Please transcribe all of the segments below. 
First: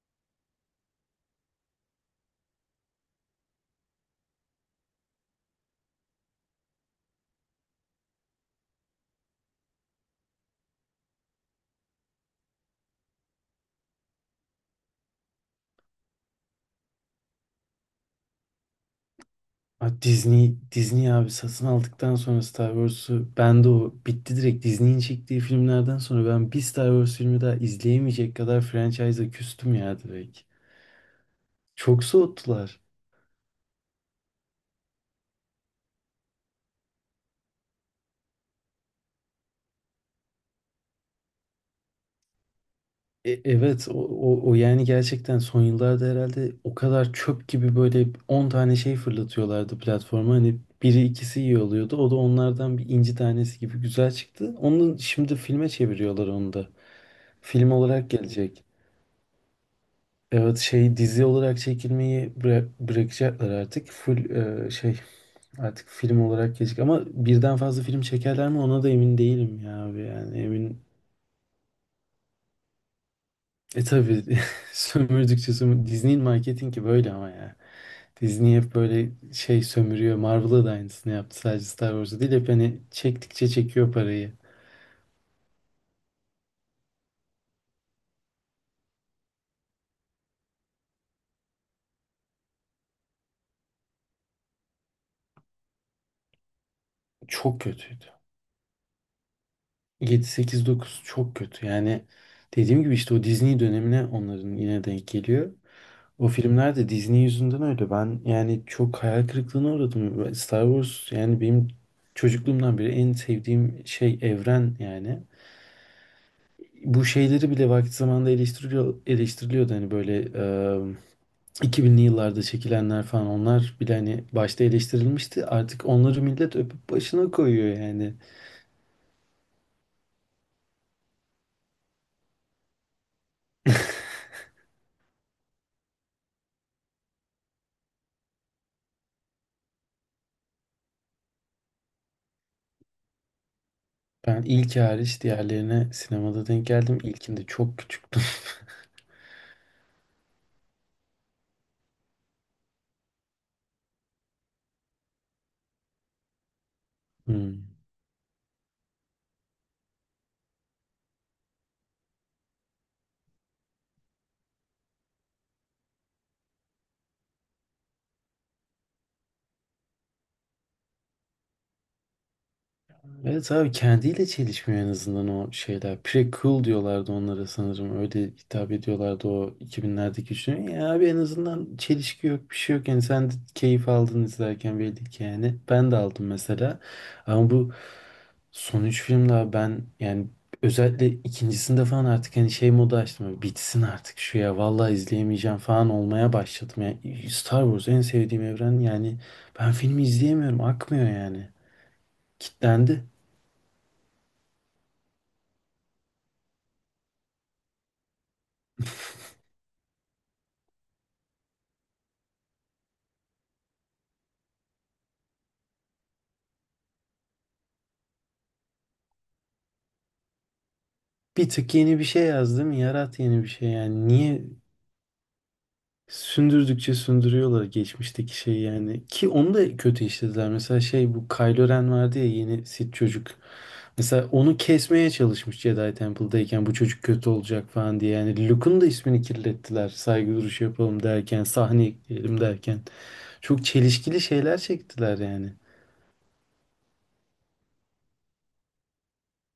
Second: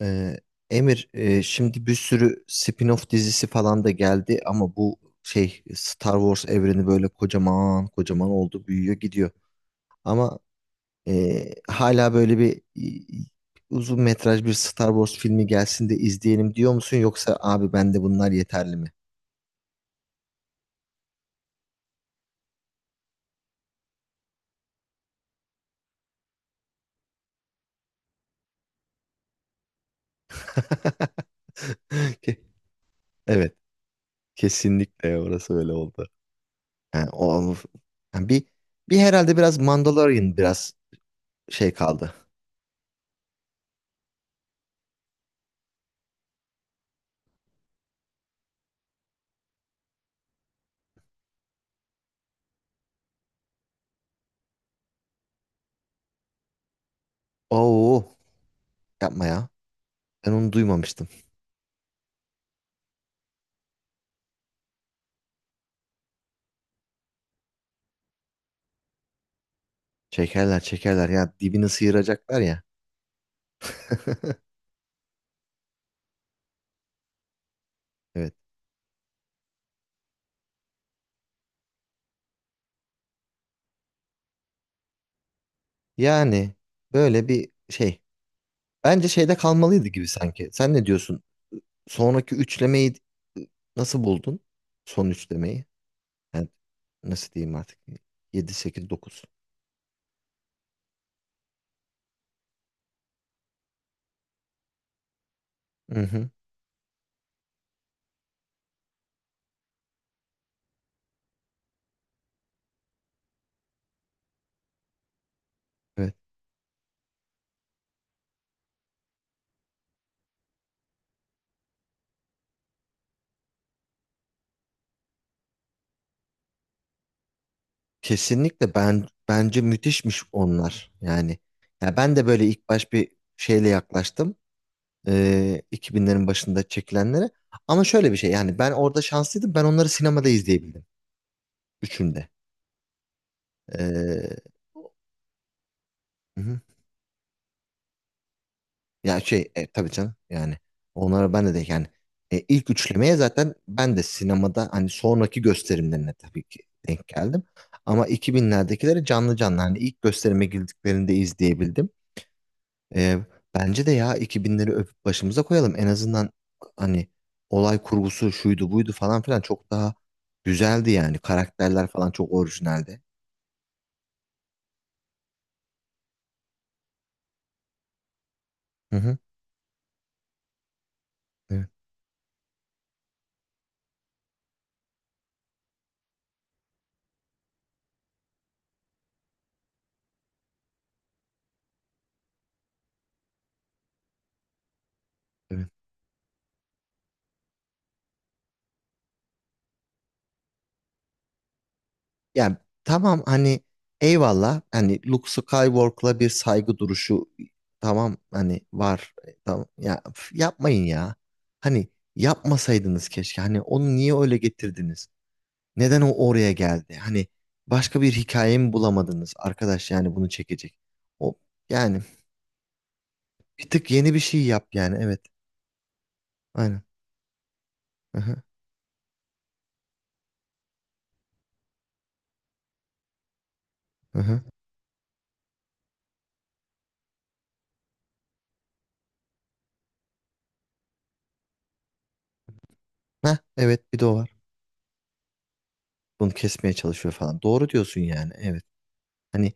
Ee, Emir, şimdi bir sürü spin-off dizisi falan da geldi, ama bu şey Star Wars evreni böyle kocaman kocaman oldu, büyüyor, gidiyor. Ama hala böyle bir e, uzun metraj bir Star Wars filmi gelsin de izleyelim diyor musun, yoksa abi ben de bunlar yeterli mi? Disney abi satın aldıktan sonra Star Wars'u ben de o bitti direkt Disney'in çektiği filmlerden sonra ben bir Star Wars filmi daha izleyemeyecek kadar franchise'a küstüm ya direkt. Çok Ke- soğuttular. Evet, kesinlikle orası öyle oldu. Yani o, yani bir herhalde biraz Mandalorian biraz şey kaldı. E, evet o, o, o yani gerçekten son yıllarda herhalde o kadar çöp gibi böyle 10 tane şey fırlatıyorlardı platforma. Hani biri ikisi iyi oluyordu. O da onlardan bir inci tanesi gibi güzel çıktı. Onu şimdi filme çeviriyorlar onu da. Film olarak Oo, gelecek. yapma ya. Ben onu Evet duymamıştım. dizi olarak çekilmeyi bırakacaklar artık. Full e, şey artık film olarak gelecek ama birden fazla film çekerler mi ona da emin değilim ya abi yani Çekerler emin. çekerler ya, dibini sıyıracaklar ya. E tabii, sömürdükçe sömür Disney'in marketingi böyle ama ya. Evet. Disney hep böyle sömürüyor. Marvel'a da aynısını yaptı, sadece Star Wars'a değil, hep hani çektikçe çekiyor parayı. Yani böyle bir şey. Bence şeyde kalmalıydı gibi sanki. Sen ne diyorsun? Sonraki üçlemeyi nasıl buldun? Son üçlemeyi. Yani nasıl diyeyim Çok artık? kötüydü. 7, 8, 9. 7 8 9 çok kötü. Yani dediğim gibi işte o Disney dönemine onların yine denk geliyor. Hı O hı. filmler de Disney yüzünden öyle. Ben yani çok hayal kırıklığına uğradım. Star Wars yani benim çocukluğumdan beri en sevdiğim evren yani. Evet. Bu şeyleri bile vakti zamanında eleştiriliyordu. Hani böyle 2000'li yıllarda çekilenler falan onlar bile hani başta eleştirilmişti. Artık onları millet öpüp başına koyuyor yani. Kesinlikle, ben bence müthişmiş onlar. Yani ya ben de böyle ilk baş bir şeyle yaklaştım. 2000'lerin başında çekilenlere. Ama şöyle bir şey, yani ben orada şanslıydım. Ben onları sinemada izleyebildim. Üçünde. Ben Ee, ilk hariç diğerlerine hı sinemada hı. denk geldim. İlkinde çok küçüktüm. Ya şey, tabii canım, yani onlara ben de yani, ilk üçlemeye zaten ben de sinemada, hani sonraki gösterimlerine tabii ki denk geldim. Hmm. Ama 2000'lerdekileri canlı canlı, hani ilk gösterime girdiklerinde izleyebildim. Ee, Bence de ya 2000'leri öpüp başımıza koyalım. En azından hani olay kurgusu şuydu buydu falan filan çok daha güzeldi yani. Karakterler falan çok orijinaldi. Evet abi kendiyle çelişmiyor en azından o şeyler. Pre-cool diyorlardı onlara sanırım. Öyle hitap Hı hı. ediyorlardı o 2000'lerdeki üçlü. Ya abi en Evet, azından çelişki yok, bir şey yok. Yani sen de keyif aldın izlerken belli ki yani. Ben de aldım mesela. Ama bu son üç filmde abi ben yani özellikle ikincisinde falan artık hani modu açtım. Böyle bitsin artık şu ya, vallahi izleyemeyeceğim evet. falan olmaya başladım. Yani Star Wars en sevdiğim evren yani ben filmi izleyemiyorum, akmıyor yani. Yani Kitlendi. tamam, hani eyvallah, hani Luke Skywalker'la bir saygı duruşu, tamam hani var. Tamam ya, üf, yapmayın ya. Hani yapmasaydınız keşke. Hani onu niye öyle getirdiniz? Neden o oraya geldi? Hani başka bir hikaye mi bulamadınız arkadaş, yani bunu çekecek. O Bir tık yeni Yani bir şey yazdım. Yarat yeni bir şey bir tık yani. yeni bir şey Niye yap, yani evet. Aynen. sündürdükçe sündürüyorlar Hı geçmişteki hı. şeyi yani. Ki onu da kötü işlediler. Mesela bu Kylo Ren vardı ya, yeni Sith çocuk. Hı Mesela hı. onu kesmeye çalışmış Jedi Temple'dayken, bu çocuk kötü olacak falan diye. Yani Luke'un da ismini kirlettiler. Saygı duruşu yapalım derken, sahne ekleyelim derken. Heh, Çok evet, bir de o çelişkili var. şeyler çektiler yani. Bunu kesmeye çalışıyor falan. Doğru diyorsun yani. Evet. Hani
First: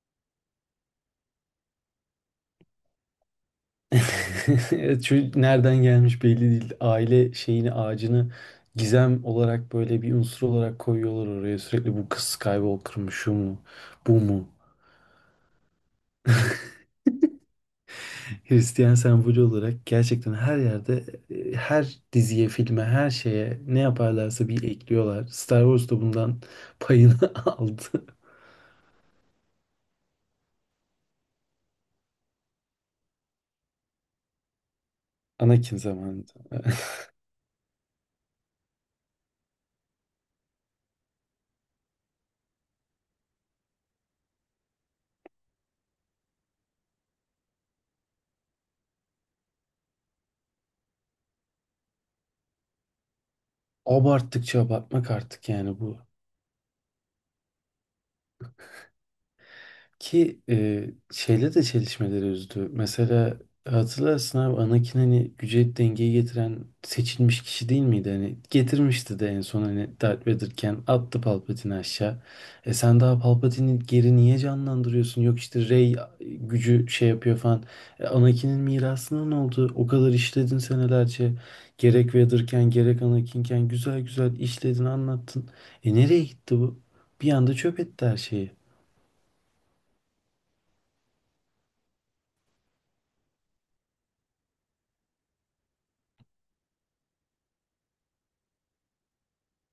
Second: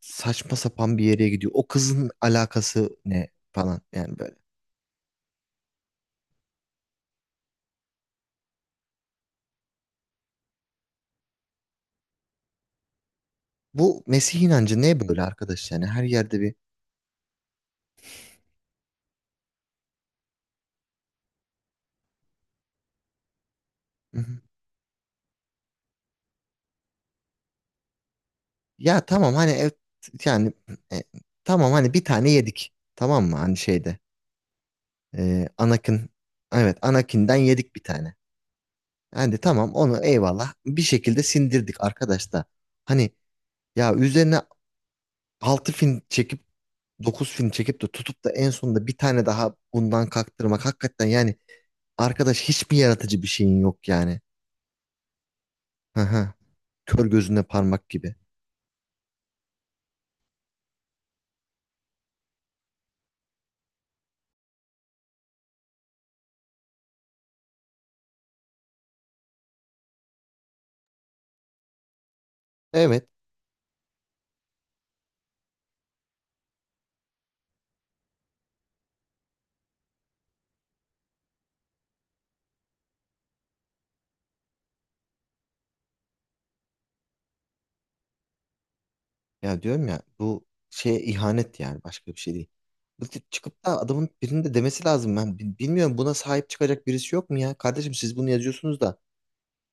saçma sapan bir yere gidiyor. O kızın alakası ne falan, yani böyle. Evet, çocuk nereden gelmiş belli değil. Aile şeyini, ağacını gizem olarak böyle bir unsur olarak koyuyorlar oraya. Sürekli bu kız Skywalker mı, şu mu, Bu bu Mesih mu? inancı ne böyle arkadaş, yani her yerde bir. Hristiyan sembolü olarak gerçekten her yerde, her diziye, filme, her şeye ne Hı hı. yaparlarsa bir ekliyorlar. Star Wars da bundan payını aldı. Ya tamam, hani evet, yani e, tamam hani bir tane yedik, tamam mı, hani şeyde Anakin Anakin. zamanında. Evet, Anakin'den yedik bir tane. Yani tamam, onu eyvallah bir şekilde sindirdik arkadaş da. Hani ya üzerine 6 film çekip, 9 film çekip de tutup da en sonunda bir tane daha bundan kaktırmak, hakikaten yani. Arkadaş, hiçbir yaratıcı bir şeyin yok yani. Abarttıkça abartmak artık yani bu. Hı hı. Kör gözüne parmak gibi. Ki e, şeyle de çelişmeleri üzdü. Mesela hatırlarsın abi, Anakin hani güce dengeyi getiren seçilmiş kişi değil miydi? Hani getirmişti de en son, hani Darth Vader'ken attı Palpatine'i aşağı. E sen Evet. daha Palpatine'i geri niye canlandırıyorsun? Yok işte Rey gücü yapıyor falan. Anakin'in mirasına ne oldu? O kadar işledin senelerce. Gerek Vader'ken gerek Anakin'ken güzel güzel işledin, anlattın. E nereye gitti bu? Bir anda çöp etti her şeyi. Ya diyorum ya, bu şeye ihanet, yani başka bir şey değil. Bu tip çıkıp da adamın birinin de demesi lazım. Ben bilmiyorum, buna sahip çıkacak birisi yok mu ya? Kardeşim, siz bunu yazıyorsunuz da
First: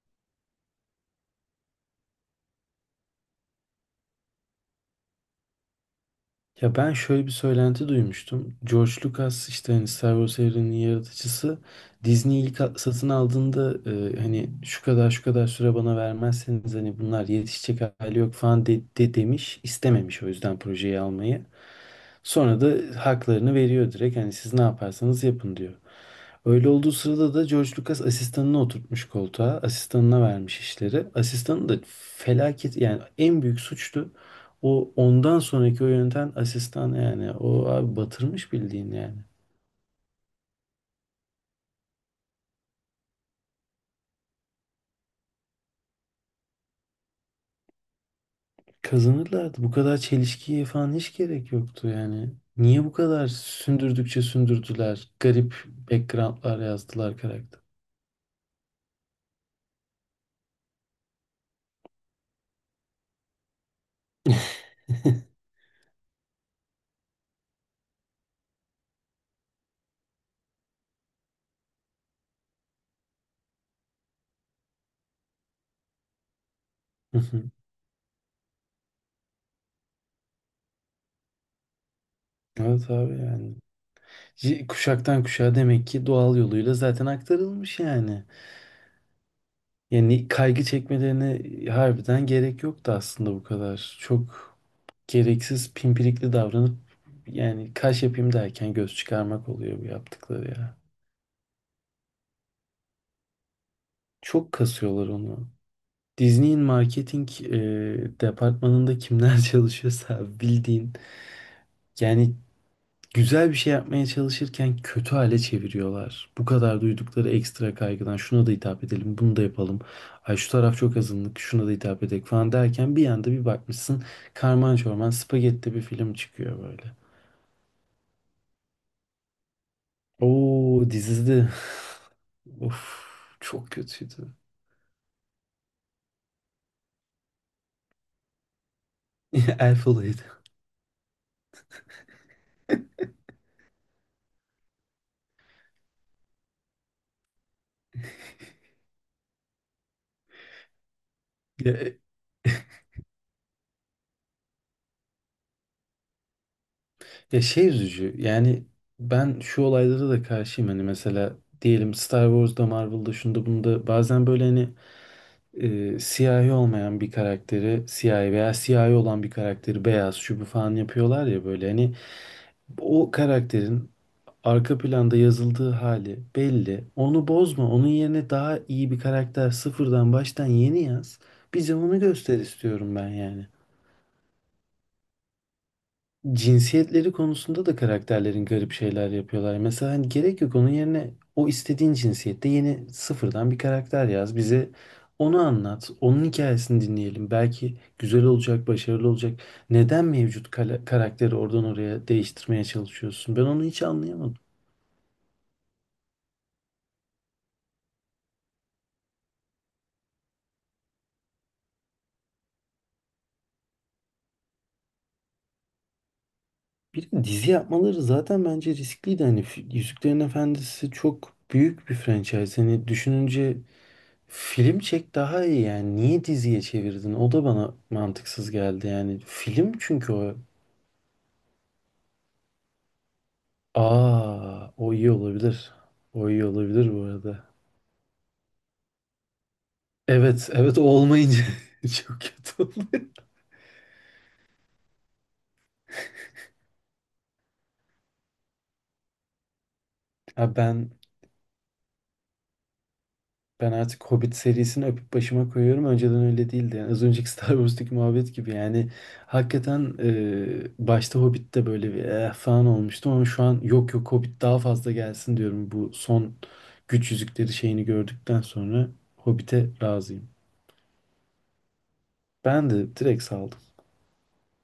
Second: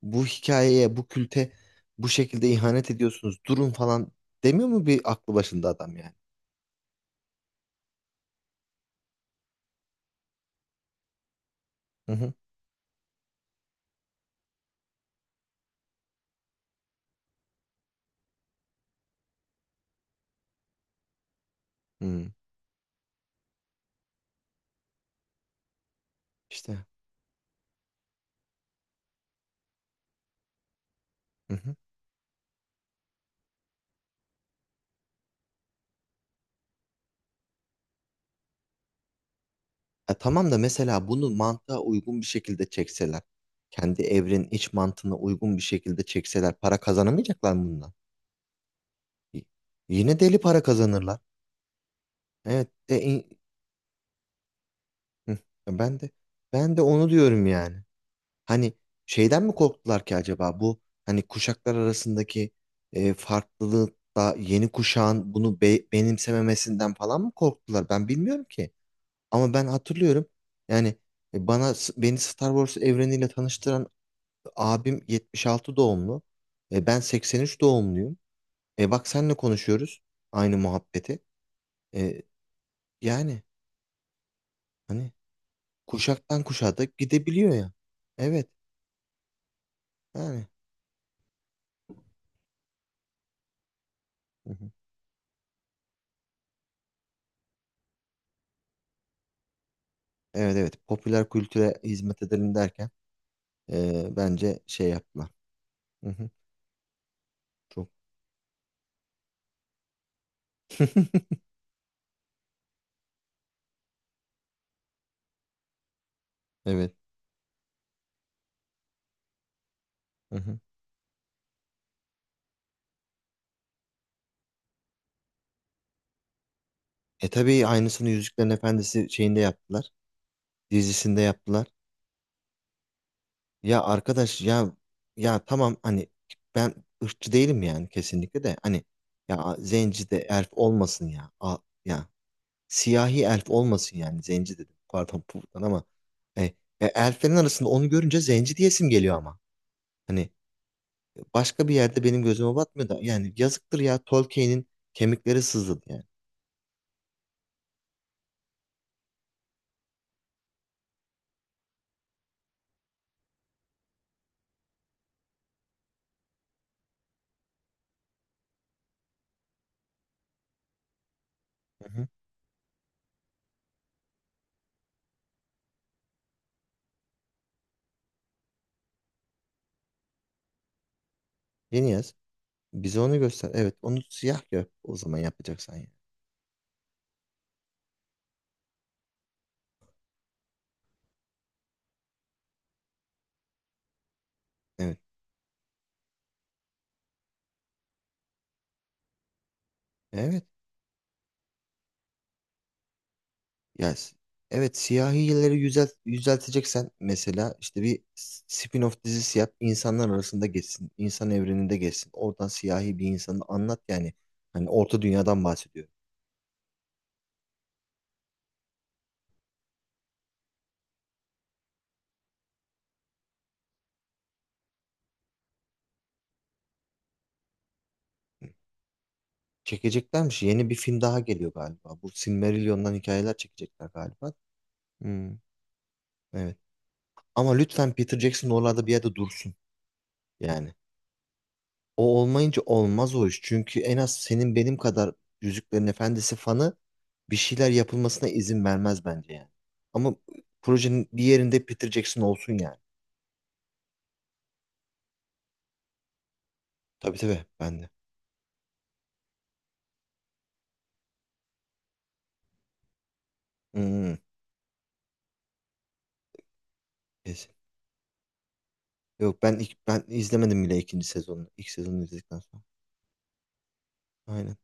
bu hikayeye, bu külte bu şekilde ihanet ediyorsunuz. Durun falan demiyor mu bir aklı başında adam yani? Ya ben şöyle bir söylenti duymuştum. George Lucas, işte hani Star Wars evreninin yaratıcısı, Hı hı. Disney ilk satın aldığında hani şu kadar şu kadar süre bana vermezseniz hani bunlar yetişecek hali yok falan de demiş, istememiş o yüzden projeyi almayı. Hı. Sonra da haklarını veriyor direkt, hani siz ne yaparsanız yapın diyor. Öyle İşte. olduğu sırada da George Lucas asistanını oturtmuş koltuğa. Asistanına vermiş işleri. Hı Asistanı hı. da felaket yani, en büyük suçtu. O ondan sonraki o yöneten asistan yani. O abi batırmış bildiğin yani. Tamam da mesela bunu mantığa uygun bir şekilde çekseler, kendi evrenin iç mantığına uygun bir şekilde çekseler, para kazanamayacaklar mı bundan? Y- Kazanırlardı. Bu kadar Yine deli para çelişkiye falan hiç kazanırlar. gerek yoktu yani. Evet, Niye bu de, kadar in- sündürdükçe sündürdüler? Hı, Garip ben de backgroundlar ben de onu yazdılar diyorum karakter. yani. Hani şeyden mi korktular ki acaba, bu hani kuşaklar arasındaki farklılıkta yeni kuşağın bunu benimsememesinden falan mı korktular? Ben bilmiyorum ki. Ama ben hatırlıyorum. Yani beni Star Wars evreniyle tanıştıran abim 76 doğumlu. Ben Hı hı. 83 doğumluyum. Bak, senle konuşuyoruz aynı muhabbeti. E, Evet abi Yani yani. Hani Kuşaktan kuşağa demek ki doğal kuşaktan yoluyla kuşağa da zaten gidebiliyor ya. aktarılmış yani. Evet Yani yani. kaygı çekmelerine harbiden gerek yoktu aslında bu kadar. Hı Çok hı. gereksiz pimpirikli davranıp yani kaş yapayım derken göz çıkarmak oluyor bu yaptıkları Evet, ya. evet, popüler kültüre hizmet edelim derken Çok bence şey kasıyorlar yaptılar. onu. Hı hı. Disney'in marketing Çok. departmanında kimler çalışıyorsa bildiğin yani güzel bir şey yapmaya çalışırken kötü hale çeviriyorlar. Bu kadar Evet. duydukları ekstra kaygıdan şuna da hitap edelim, bunu da yapalım. Ay Hı şu hı. taraf çok azınlık, şuna da hitap edelim falan derken bir anda bir bakmışsın karman çorman spagetti bir film çıkıyor böyle. Tabii, aynısını Yüzüklerin Efendisi şeyinde yaptılar. Oo Dizisinde dizizdi. yaptılar. Of, çok Ya kötüydü. arkadaş ya, ya tamam hani, ben ırkçı değilim yani, kesinlikle de hani ya Elf zenci de olaydı. elf olmasın ya. Ya, siyahi elf olmasın, yani zenci dedim, pardon buradan, ama e, elflerin arasında onu görünce zenci diyesim geliyor ama. Hani başka Ya, bir yerde benim gözüme batmıyor da, yani yazıktır ya, Tolkien'in kemikleri sızladı yani. ya üzücü yani, ben şu olaylara da karşıyım hani, mesela diyelim Star Wars'da, Marvel'da, şunda bunda bazen böyle hani siyahi olmayan bir karakteri siyahi, veya siyahi olan bir karakteri beyaz şu bu falan yapıyorlar ya, böyle Hı hani hı. o karakterin arka planda yazıldığı hali belli. Onu bozma. Onun yerine daha iyi bir karakter sıfırdan, baştan yeni yaz. Bize Yeni onu yaz. göster istiyorum Bize ben onu yani. göster. Evet, onu siyah yap o zaman, yapacaksan ya. Cinsiyetleri konusunda da karakterlerin garip şeyler yapıyorlar. Mesela hani gerek yok, onun yerine o istediğin cinsiyette yeni, sıfırdan bir karakter yaz. Bize Evet. onu anlat. Onun hikayesini dinleyelim. Belki güzel olacak, başarılı olacak. Neden Evet. mevcut karakteri oradan oraya değiştirmeye çalışıyorsun? Ben onu hiç Yaz. anlayamadım. Evet, siyahileri yüzelteceksen, mesela işte bir spin-off dizisi yap. İnsanlar arasında geçsin. İnsan evreninde geçsin. Oradan siyahi bir insanı anlat yani. Hani Orta Dünya'dan bahsediyor. Bir de dizi yapmaları zaten bence riskliydi. Hani Yüzüklerin Efendisi çok büyük bir franchise. Hani düşününce film çek daha iyi yani. Niye diziye çevirdin? O da bana mantıksız geldi yani. Film çünkü o. Çekeceklermiş. Yeni bir film daha geliyor galiba. Bu Silmarillion'dan hikayeler çekecekler galiba. Aa, o iyi Hmm, olabilir. O iyi evet. olabilir bu arada. Ama lütfen Peter Jackson oralarda bir yerde dursun. Evet, Yani. evet o olmayınca O çok olmayınca kötü oluyor. olmaz o iş. Çünkü en az senin benim kadar Yüzüklerin Efendisi fanı, bir şeyler yapılmasına izin vermez bence yani. Ama Ha ben projenin bir yerinde Peter Jackson olsun yani. Ben artık Hobbit serisini öpüp başıma koyuyorum. Önceden öyle değildi. Yani az Tabii önceki tabii, Star ben de. Wars'taki muhabbet gibi. Yani hakikaten başta Hobbit'te böyle bir falan olmuştu ama şu an yok, yok Hmm, Hobbit daha fazla gelsin diyorum. Bu son güç kesin. yüzükleri şeyini gördükten sonra Yok, Hobbit'e ben razıyım. izlemedim bile ikinci sezonunu. İlk sezonu izledikten sonra. Ben de direkt saldım. Aynen.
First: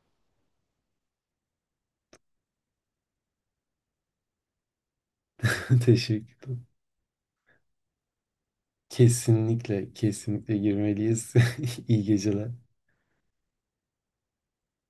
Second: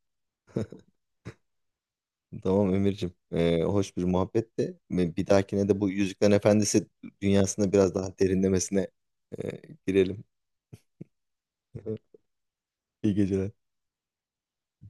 Tamam Emir'cim. Hoş bir muhabbetti. Bir dahakine de bu Yüzüklerin Teşekkür ederim. Efendisi dünyasına biraz daha derinlemesine e, Kesinlikle, girelim. kesinlikle girmeliyiz. İyi geceler. İyi geceler.